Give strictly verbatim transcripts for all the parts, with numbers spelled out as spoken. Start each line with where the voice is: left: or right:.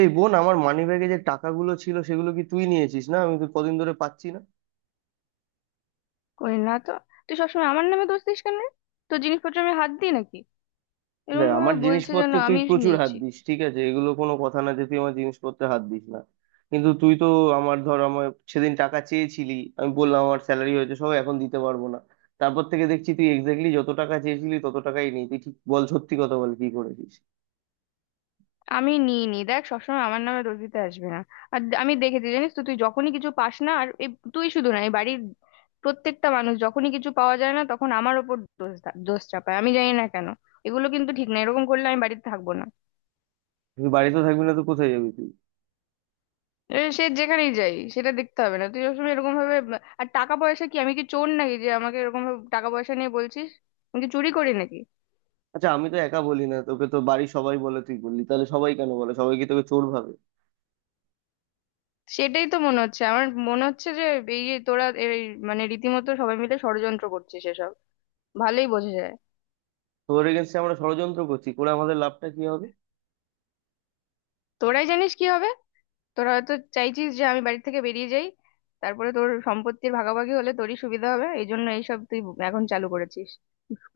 right: এই বোন, আমার মানিব্যাগে যে টাকাগুলো ছিল সেগুলো কি তুই নিয়েছিস? না আমি তো কদিন ধরে পাচ্ছি না।
left: করি না তো। তুই সবসময় আমার নামে দোষ দিস কেন রে? তোর জিনিসপত্র আমি হাত দিই নাকি? এরকম
right: দেখ,
left: ভাবে
right: আমার
left: বলছে যেন
right: জিনিসপত্রে তুই
left: আমি
right: প্রচুর হাত
left: নিয়েছি।
right: দিস, ঠিক আছে? এগুলো কোনো কথা না যে তুই আমার জিনিসপত্রে হাত দিস না। কিন্তু তুই তো আমার, ধর, আমার সেদিন টাকা চেয়েছিলি, আমি বললাম আমার স্যালারি হয়েছে সব এখন দিতে পারবো না। তারপর থেকে দেখছি তুই এক্স্যাক্টলি যত টাকা চেয়েছিলি তত টাকাই নেই। তুই ঠিক বল, সত্যি কথা বল, কি করেছিস?
left: আমি নিই নি, দেখ, সবসময় আমার নামে দোষ দিতে আসবে না। আর দে- আমি দেখেছি, জানিস তো, তুই যখনই কিছু পাস না, আর এই, তুই শুধু না, এই বাড়ির প্রত্যেকটা মানুষ যখনই কিছু পাওয়া যায় না তখন আমার ওপর দোষ দা- দোষ চাপায়। আমি জানি না কেন। এগুলো কিন্তু ঠিক না, এরকম করলে আমি বাড়িতে থাকবো না।
right: তুই বাড়িতে থাকবি না তো কোথায় যাবি তুই?
left: এ, সে যেখানেই যাই সেটা দেখতে হবে না, তুই সবসময় এরকম ভাবে। আর টাকা পয়সা, কি আমি কি চোর নাকি যে আমাকে এরকম ভাবে টাকা পয়সা নিয়ে বলছিস? আমি কি চুরি করি নাকি?
right: আচ্ছা, আমি তো একা বলি না, তোকে তো বাড়ির সবাই বলে। তুই বললি তাহলে সবাই কেন বলে? সবাই কি তোকে চোর ভাবে?
left: সেটাই তো মনে হচ্ছে, আমার মনে হচ্ছে যে এই যে তোরা এই, মানে রীতিমতো সবাই মিলে ষড়যন্ত্র করছিস এসব। ভালোই বোঝা যায়।
right: তোর এগেনস্টে আমরা ষড়যন্ত্র করছি, করে আমাদের লাভটা কি হবে?
left: তোরাই জানিস কি হবে। তোরা হয়তো চাইছিস যে আমি বাড়ি থেকে বেরিয়ে যাই, তারপরে তোর সম্পত্তির ভাগাভাগি হলে তোরই সুবিধা হবে, এই জন্য এইসব তুই এখন চালু করেছিস।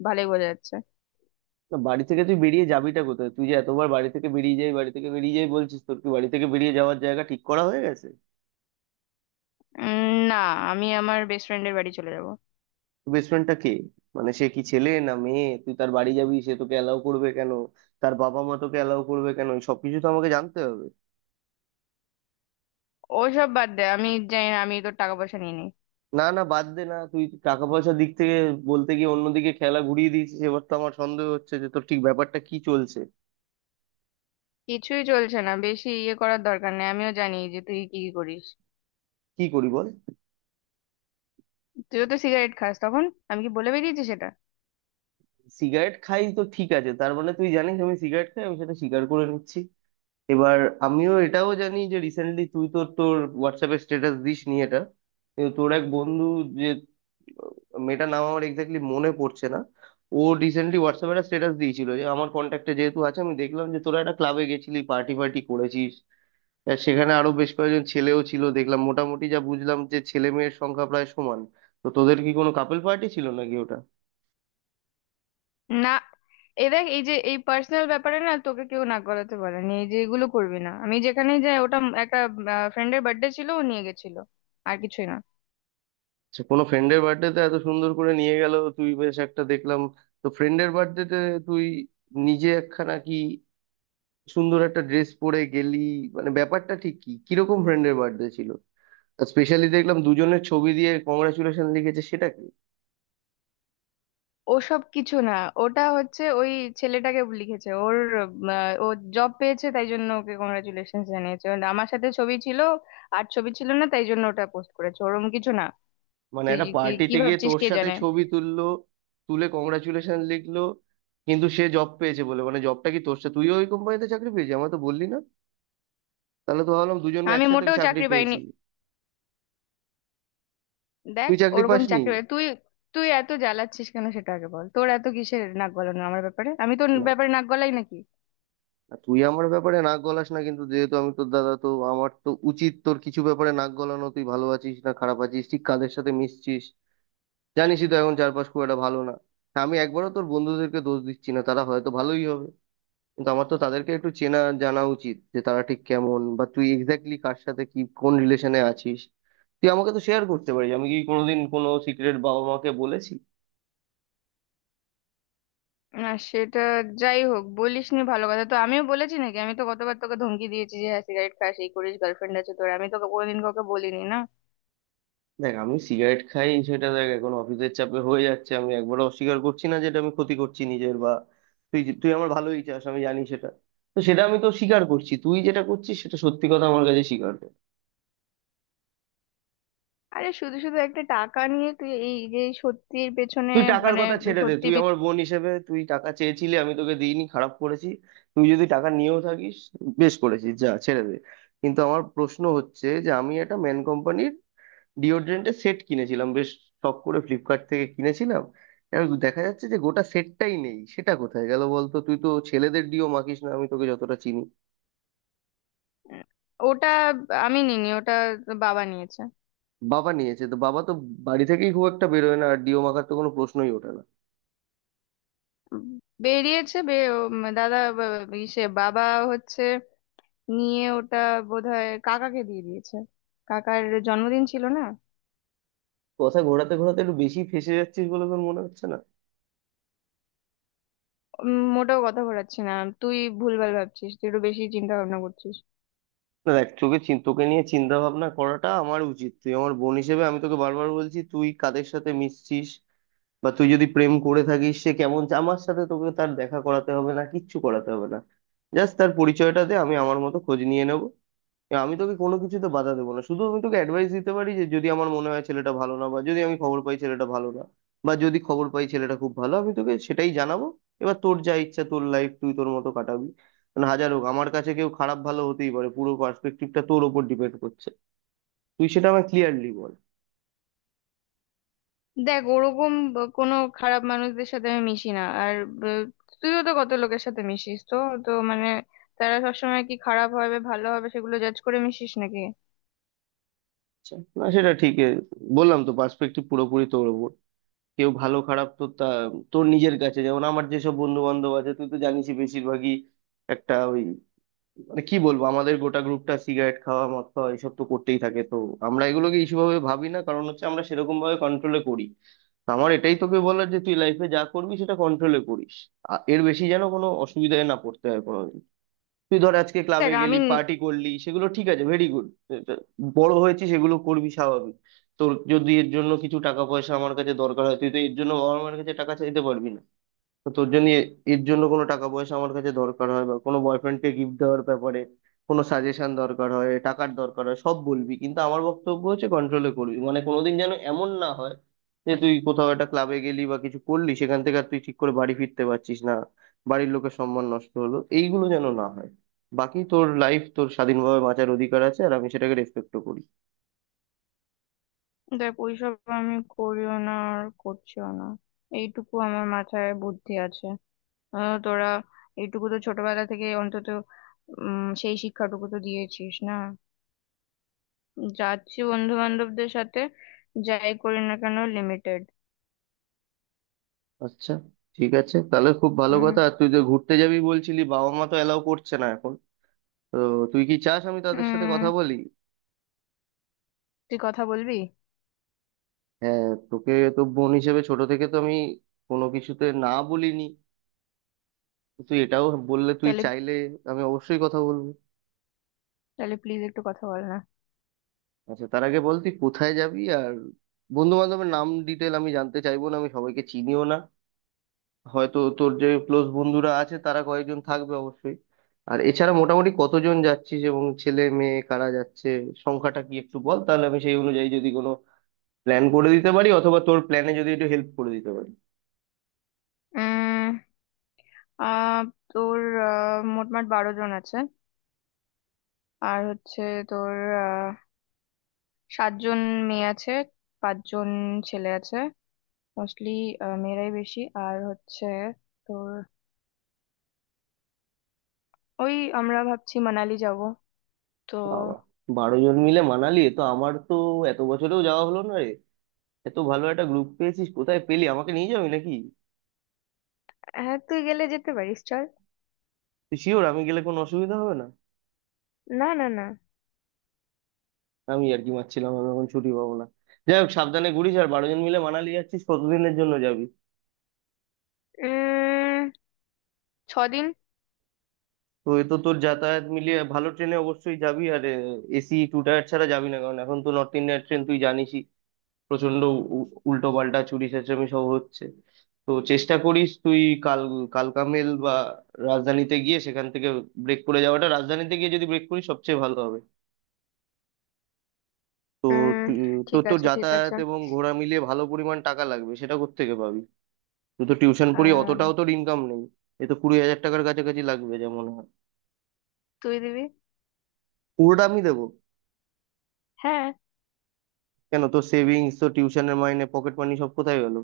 left: ভালোই বোঝা যাচ্ছে।
right: না, বাড়ি থেকে তুই বেরিয়ে যাবিটা কোথায়? তুই যে এতবার বাড়ি থেকে বেরিয়ে যাই, বাড়ি থেকে বেরিয়ে যাই বলছিস, তোর কি বাড়ি থেকে বেরিয়ে যাওয়ার জায়গা ঠিক করা হয়ে গেছে?
left: উম, না। আমি আমার বেস্ট ফ্রেন্ডের বাড়ি চলে যাব।
right: বেসমেন্টটা কে? মানে সে কি ছেলে না মেয়ে? তুই তার বাড়ি যাবি, সে তোকে অ্যালাউ করবে কেন? তার বাবা মা তোকে অ্যালাউ করবে কেন? এই সবকিছু তো আমাকে জানতে হবে।
left: ওসব বাদ দে, আমি জানি না, আমি তোর টাকা পয়সা নিয়ে নিই?
right: না না, বাদ দে না। তুই টাকা পয়সার দিক থেকে বলতে গিয়ে অন্যদিকে খেলা ঘুরিয়ে দিয়েছিস। এবার তো আমার সন্দেহ হচ্ছে যে তোর ঠিক ব্যাপারটা কি চলছে।
left: কিছুই চলছে না, বেশি ইয়ে করার দরকার নেই। আমিও জানি যে তুই কি কি করিস।
right: কি করি বল?
left: তুইও তো সিগারেট খাস তখন। আমি কি বলে বেরিয়েছি সেটা?
right: সিগারেট খাই, তো ঠিক আছে। তার মানে তুই জানিস আমি সিগারেট খাই, আমি সেটা স্বীকার করে নিচ্ছি। এবার আমিও এটাও জানি যে রিসেন্টলি তুই তো তোর হোয়াটসঅ্যাপে স্ট্যাটাস দিস নি এটা, কিন্তু তোর এক বন্ধু, যে, আহ, মেয়েটার নাম আমার এক্স্যাক্টলি মনে পড়ছে না, ও রিসেন্টলি হোয়াটসঅ্যাপে একটা স্ট্যাটাস দিয়েছিল, যে আমার কন্ট্যাক্টে যেহেতু আছে আমি দেখলাম যে তোরা একটা ক্লাবে গেছিলি, পার্টি ফার্টি করেছিস। আর সেখানে আরো বেশ কয়েকজন ছেলেও ছিল দেখলাম, মোটামুটি যা বুঝলাম যে ছেলে মেয়ের সংখ্যা প্রায় সমান। তো তোদের কি কোনো কাপল পার্টি ছিল নাকি ওটা?
left: না, এ দেখ, এই যে এই পার্সোনাল ব্যাপারে না, তোকে কেউ না করাতে পারেনি। এই যে এগুলো করবি না। আমি যেখানেই যাই, ওটা একটা ফ্রেন্ডের বার্থডে ছিল, ও নিয়ে গেছিল। আর কিছুই না।
right: আচ্ছা, কোনো ফ্রেন্ডের বার্থডেতে এত সুন্দর করে নিয়ে গেল, তুই বেশ একটা দেখলাম। তো ফ্রেন্ডের বার্থডেতে তুই নিজে একখানা কি সুন্দর একটা ড্রেস পরে গেলি, মানে ব্যাপারটা ঠিক কি? কিরকম ফ্রেন্ডের বার্থডে ছিল? স্পেশালি দেখলাম দুজনের ছবি দিয়ে কংগ্রাচুলেশন লিখেছে, সেটা কি?
left: ওসব কিছু না, ওটা হচ্ছে ওই ছেলেটাকে লিখেছে। ওর আহ, ও জব পেয়েছে তাই জন্য ওকে কংগ্রাচুলেশন জানিয়েছে। And আমার সাথে ছবি ছিল। আর ছবি ছিল না তাই জন্য ওটা পোস্ট করেছে। ওরম কিছু না।
right: মানে
left: তুই
right: একটা
left: কি কি
right: পার্টিতে গিয়ে
left: ভাবছিস
right: তোর
left: কে
right: সাথে
left: জানে।
right: ছবি তুললো, তুলে কংগ্রাচুলেশন লিখলো, কিন্তু সে জব পেয়েছে বলে, মানে জবটা কি তোর সাথে তুইও ওই কোম্পানিতে চাকরি পেয়েছিস? আমার তো বললি না। তাহলে তো ভাবলাম দুজনে
left: আমি
right: একসাথে
left: মোটেও
right: চাকরি
left: চাকরি পাইনি।
right: পেয়েছি।
left: দেখ,
right: তুই চাকরি
left: ওরকম
right: পাসনি?
left: চাকরি বাকরি- তুই, তুই এত জ্বালাচ্ছিস কেন সেটা আগে বল। তোর এত কিসের নাক গলানো আমার ব্যাপারে? আমি তোর ব্যাপারে নাক গলাই নাকি?
right: আর তুই আমার ব্যাপারে নাক গলাস না, কিন্তু যেহেতু আমি তোর দাদা, তো আমার তো উচিত তোর কিছু ব্যাপারে নাক গলানো। তুই ভালো আছিস না খারাপ আছিস, ঠিক কাদের সাথে মিশছিস, জানিসই তো এখন চারপাশ খুব একটা ভালো না। হ্যাঁ, আমি একবারও তোর বন্ধুদেরকে দোষ দিচ্ছি না, তারা হয়তো ভালোই হবে, কিন্তু আমার তো তাদেরকে একটু চেনা জানা উচিত, যে তারা ঠিক কেমন, বা তুই এক্স্যাক্টলি কার সাথে কি কোন রিলেশনে আছিস। তুই আমাকে তো শেয়ার করতে পারিস। আমি কি কোনোদিন কোনো সিক্রেট বাবা মাকে বলেছি?
left: না সেটা, যাই হোক, বলিস নি ভালো কথা। তো আমিও বলেছি নাকি? আমি তো গতবার তোকে ধমকি দিয়েছি যে হ্যাঁ সিগারেট খাস এই করিস গার্লফ্রেন্ড আছে তোর, আমি তোকে কোনোদিন কাউকে বলিনি না?
right: দেখ, আমি সিগারেট খাই সেটা, দেখ এখন অফিসের চাপে হয়ে যাচ্ছে, আমি একবারও অস্বীকার করছি না, যেটা আমি ক্ষতি করছি নিজের, বা তুই যে- তুই আমার ভালোই চাস আমি জানি সেটা। তো সেটা আমি তো স্বীকার করছি, তুই যেটা করছিস সেটা সত্যি কথা আমার কাছে স্বীকার কর।
left: আরে শুধু শুধু একটা টাকা নিয়ে তুই এই যে সত্যির পেছনে।
right: তুই টাকার
left: মানে
right: কথা ছেড়ে দে,
left: সত্যি
right: তুই আমার
left: মিথ্যে-।
right: বোন হিসেবে তুই টাকা চেয়েছিলি আমি তোকে দিইনি, খারাপ করেছি। তুই যদি টাকা নিয়েও থাকিস বেশ করেছিস, যা ছেড়ে দে। কিন্তু আমার প্রশ্ন হচ্ছে যে আমি একটা মেন কোম্পানির ডিওড্রেন্টের সেট কিনেছিলাম, বেশ শখ করে ফ্লিপকার্ট থেকে কিনেছিলাম। এবার দেখা যাচ্ছে যে গোটা সেটটাই নেই, সেটা কোথায় গেল বলতো? তুই তো ছেলেদের ডিও মাখিস না, আমি তোকে যতটা চিনি।
left: উম, ওটা আমি নিনি, ওটা বাবা নিয়েছে।
right: বাবা নিয়েছে? তো বাবা তো বাড়ি থেকেই খুব একটা বেরোয় না, আর ডিও মাখার তো কোনো প্রশ্নই ওঠে না।
left: উম, বেরিয়েছে বে- উম, দাদা বা- ইসে, বাবা হচ্ছে নিয়ে ওটা, বোধহয় কাকাকে দিয়ে দিয়েছে। কাকার জন্মদিন ছিল না?
right: কথা ঘোরাতে ঘোরাতে একটু বেশি ফেঁসে যাচ্ছিস বলে তোর মনে হচ্ছে না?
left: উম, মোটেও কথা ঘোরাচ্ছি না। তুই ভুলভাল ভাবছিস, তুই একটু বেশি চিন্তা ভাবনা করছিস।
right: না দেখ, তোকে চিন- তোকে নিয়ে চিন্তা ভাবনা করাটা আমার উচিত, তুই আমার বোন হিসেবে। আমি তোকে বারবার বলছি তুই কাদের সাথে মিশছিস, বা তুই যদি প্রেম করে থাকিস সে কেমন চা- আমার সাথে তোকে তার দেখা করাতে হবে না, কিচ্ছু করাতে হবে না, জাস্ট তার পরিচয়টা দে, আমি আমার মতো খোঁজ নিয়ে নেবো। এবার আমি তোকে কোনো কিছুতে বাধা দেবো না, শুধু আমি তোকে অ্যাডভাইস দিতে পারি যে যদি আমার মনে হয় ছেলেটা ভালো না, বা যদি আমি খবর পাই ছেলেটা ভালো না, বা যদি খবর পাই ছেলেটা খুব ভালো, আমি তোকে সেটাই জানাবো। এবার তোর যা ইচ্ছা, তোর লাইফ তুই তোর মতো কাটাবি। মানে হাজার হোক, আমার কাছে কেউ খারাপ ভালো হতেই পারে, পুরো পার্সপেক্টিভটা তোর ওপর ডিপেন্ড করছে। তুই সেটা আমায় ক্লিয়ারলি বল।
left: দেখ ওরকম ব- কোনো খারাপ মানুষদের সাথে আমি মিশি না। আর ব- তুইও তো কত লোকের সাথে মিশিস তো, তো মানে, তারা সবসময় কি খারাপ হবে ভালো হবে সেগুলো জাজ করে মিশিস নাকি?
right: আচ্ছা, না সেটা ঠিক এ, বললাম তো, পার্সপেক্টিভ পুরোপুরি তোর ওপর। কেউ ভালো খারাপ তো তা তোর নিজের কাছে, যেমন আমার যেসব বন্ধু বান্ধব আছে তুই তো জানিসই, বেশিরভাগই একটা ওই, মানে কি বলবো, আমাদের গোটা গ্রুপটা সিগারেট খাওয়া মদ খাওয়া এসব তো করতেই থাকে, তো আমরা এগুলোকে ইস্যু ভাবে ভাবি না, কারণ হচ্ছে আমরা সেরকম ভাবে কন্ট্রোলে করি। তো আমার এটাই তোকে বলার, যে তুই লাইফে যা করবি সেটা কন্ট্রোলে করিস। আ- এর বেশি যেন কোনো অসুবিধায় না পড়তে হয় কোনো। তুই ধর আজকে ক্লাবে
left: দেখ
right: গেলি,
left: আমি ন-
right: পার্টি করলি, সেগুলো ঠিক আছে, ভেরি গুড। বড় হয়েছিস, সেগুলো করবি, স্বাভাবিক। তোর যদি এর জন্য কিছু টাকা পয়সা আমার কাছে দরকার হয়, তুই তো এর জন্য বাবা মার কাছে টাকা চাইতে পারবি না। তো তোর জন্য এ- এর জন্য কোনো টাকা পয়সা আমার কাছে দরকার হয়, বা কোনো বয়ফ্রেন্ডকে গিফট দেওয়ার ব্যাপারে কোনো সাজেশন দরকার হয়, টাকার দরকার হয়, সব বলবি। কিন্তু আমার বক্তব্য হচ্ছে কন্ট্রোলে করবি, মানে কোনোদিন যেন এমন না হয় যে তুই কোথাও একটা ক্লাবে গেলি বা কিছু করলি, সেখান থেকে আর তুই ঠিক করে বাড়ি ফিরতে পারছিস না, বাড়ির লোকের সম্মান নষ্ট হলো, এইগুলো যেন না হয়। বাকি তোর লাইফ, তোর স্বাধীনভাবে বাঁচার অধিকার আছে, আর আমি সেটাকে রেসপেক্টও করি।
left: দেখ ওইসব আমি করিও না আর করছিও না। এইটুকু আমার মাথায় বুদ্ধি আছে। আহ, তোরা এইটুকু তো ছোটবেলা থেকে অন্তত উম সেই শিক্ষাটুকু তো দিয়েছিস না। যাচ্ছি বন্ধু বান্ধবদের সাথে, যাই করি না কেন লিমিটেড।
right: আচ্ছা, ঠিক আছে, তাহলে খুব ভালো
left: হুম।
right: কথা। আর তুই যে ঘুরতে যাবি বলছিলি, বাবা মা তো এলাও করছে না এখন। তো তুই কি চাস আমি তাদের সাথে কথা
left: উম
right: বলি?
left: তুই কথা বলবি?
right: হ্যাঁ, তোকে তো বোন হিসেবে ছোট থেকে তো আমি কোনো কিছুতে না বলিনি। তুই এটাও বললে, তুই
left: তাহলে,
right: চাইলে আমি অবশ্যই কথা বলবো।
left: তাহলে প্লিজ একটু কথা বল না।
right: আচ্ছা, তার আগে বল তুই কোথায় যাবি আর বন্ধু বান্ধবের নাম ডিটেল আমি জানতে চাইবো না, আমি সবাইকে চিনিও না, হয়তো তোর যে ক্লোজ বন্ধুরা আছে তারা কয়েকজন থাকবে অবশ্যই। আর এছাড়া মোটামুটি কতজন যাচ্ছিস এবং ছেলে মেয়ে কারা যাচ্ছে, সংখ্যাটা কি একটু বল, তাহলে আমি সেই অনুযায়ী যদি কোনো প্ল্যান করে দিতে পারি, অথবা তোর প্ল্যানে যদি একটু হেল্প করে দিতে পারি।
left: উম আহ তোর আহ, মোটমাট বারো জন আছে। আর হচ্ছে তোর আহ, সাতজন মেয়ে আছে, পাঁচজন ছেলে আছে। মোস্টলি মেয়েরাই বেশি। আর হচ্ছে তোর ওই আমরা ভাবছি মানালি যাব তো।
right: বাবা, বারো জন মিলে মানালি! এ তো আমার তো এত বছরেও যাওয়া হলো না রে। এত ভালো একটা গ্রুপ পেয়েছিস, কোথায় পেলি? আমাকে নিয়ে যাবি নাকি?
left: হ্যাঁ তুই গেলে যেতে পারিস, চল।
right: তুই শিওর আমি গেলে কোনো অসুবিধা হবে না?
left: না না না।
right: আমি আর কি মারছিলাম, আমি এখন ছুটি পাবো না। যাই হোক, সাবধানে ঘুরিস। আর বারো জন মিলে মানালি যাচ্ছিস, কতদিনের জন্য যাবি?
left: উম ছদিন।
right: তো এ তো তোর যাতায়াত মিলিয়ে ভালো ট্রেনে অবশ্যই যাবি, আর এসি টু টায়ার ছাড়া যাবি না, কারণ এখন তো নর্থ ইন্ডিয়ান ট্রেন তুই জানিসই প্রচন্ড উল্টো পাল্টা চুরি চেঁচামি সব হচ্ছে। তো চেষ্টা করিস তুই কাল কালকামেল বা রাজধানীতে গিয়ে সেখান থেকে ব্রেক করে যাওয়াটা, রাজধানীতে গিয়ে যদি ব্রেক করিস সবচেয়ে ভালো হবে। তো
left: উম
right: তু- তোর
left: ঠিক
right: তো
left: আছে, ঠিক
right: যাতায়াত
left: আছে।
right: এবং ঘোরা মিলিয়ে ভালো পরিমাণ টাকা লাগবে, সেটা কোত্থেকে পাবি? তুই তো টিউশন পড়ি, অতটাও
left: আহ
right: তোর ইনকাম নেই। এ তো কুড়ি হাজার টাকার কাছাকাছি লাগবে যেমন হয়।
left: তুই দিবি?
right: পুরোটা আমি দেবো?
left: হ্যাঁ।
right: কেন, তোর সেভিংস তো, টিউশনের মাইনে, পকেট মানি, সব কোথায় গেল?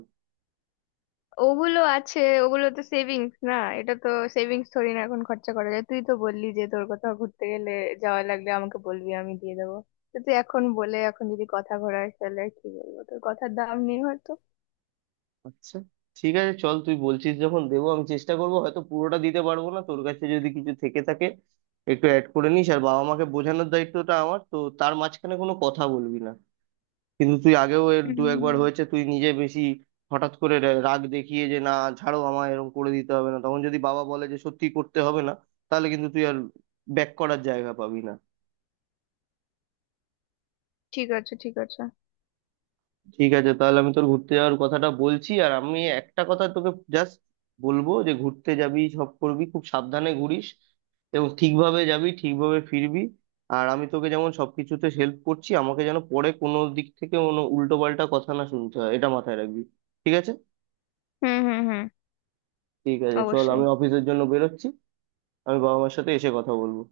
left: ওগুলো আছে, ওগুলো তো সেভিংস না। এটা তো সেভিংস থোড়ি না এখন খরচা করা যায়। তুই তো বললি যে তোর কোথাও ঘুরতে গেলে যাওয়া লাগলে আমাকে বলবি, আমি দিয়ে দেবো। তো তুই এখন বলে এখন যদি কথা ঘোরাস তাহলে আর কি বলবো। তোর কথার দাম নেই হয়তো।
right: আচ্ছা, ঠিক আছে, চল, তুই বলছিস যখন দেবো। আমি চেষ্টা করবো, হয়তো পুরোটা দিতে পারবো না, তোর কাছে যদি কিছু থেকে থাকে একটু অ্যাড করে নিস। আর বাবা মাকে বোঝানোর দায়িত্বটা আমার, তো তার মাঝখানে কোনো কথা বলবি না। কিন্তু তুই আগেও এর দু একবার
left: হুম,
right: হয়েছে তুই নিজে বেশি হঠাৎ করে রা- রাগ দেখিয়ে যে না, ছাড়ো আমায়, এরকম করে দিতে হবে না, তখন যদি বাবা বলে যে সত্যি করতে হবে না, তাহলে কিন্তু তুই আর ব্যাক করার জায়গা পাবি না।
left: ঠিক আছে, ঠিক আছে।
right: ঠিক আছে, তাহলে আমি তোর ঘুরতে যাওয়ার কথাটা বলছি। আর আমি একটা কথা তোকে জাস্ট বলবো, যে ঘুরতে যাবি, সব করবি, খুব সাবধানে ঘুরিস, এবং ঠিকভাবে যাবি ঠিকভাবে ফিরবি। আর আমি তোকে যেমন সবকিছুতে হেল্প করছি, আমাকে যেন পরে কোনো দিক থেকে কোনো উল্টো পাল্টা কথা না শুনতে হয়, এটা মাথায় রাখবি। ঠিক আছে?
left: হুম হুম হুম।
right: ঠিক আছে চল,
left: অবশ্যই।
right: আমি অফিসের জন্য বেরোচ্ছি। আমি বাবা মার সাথে এসে কথা বলবো।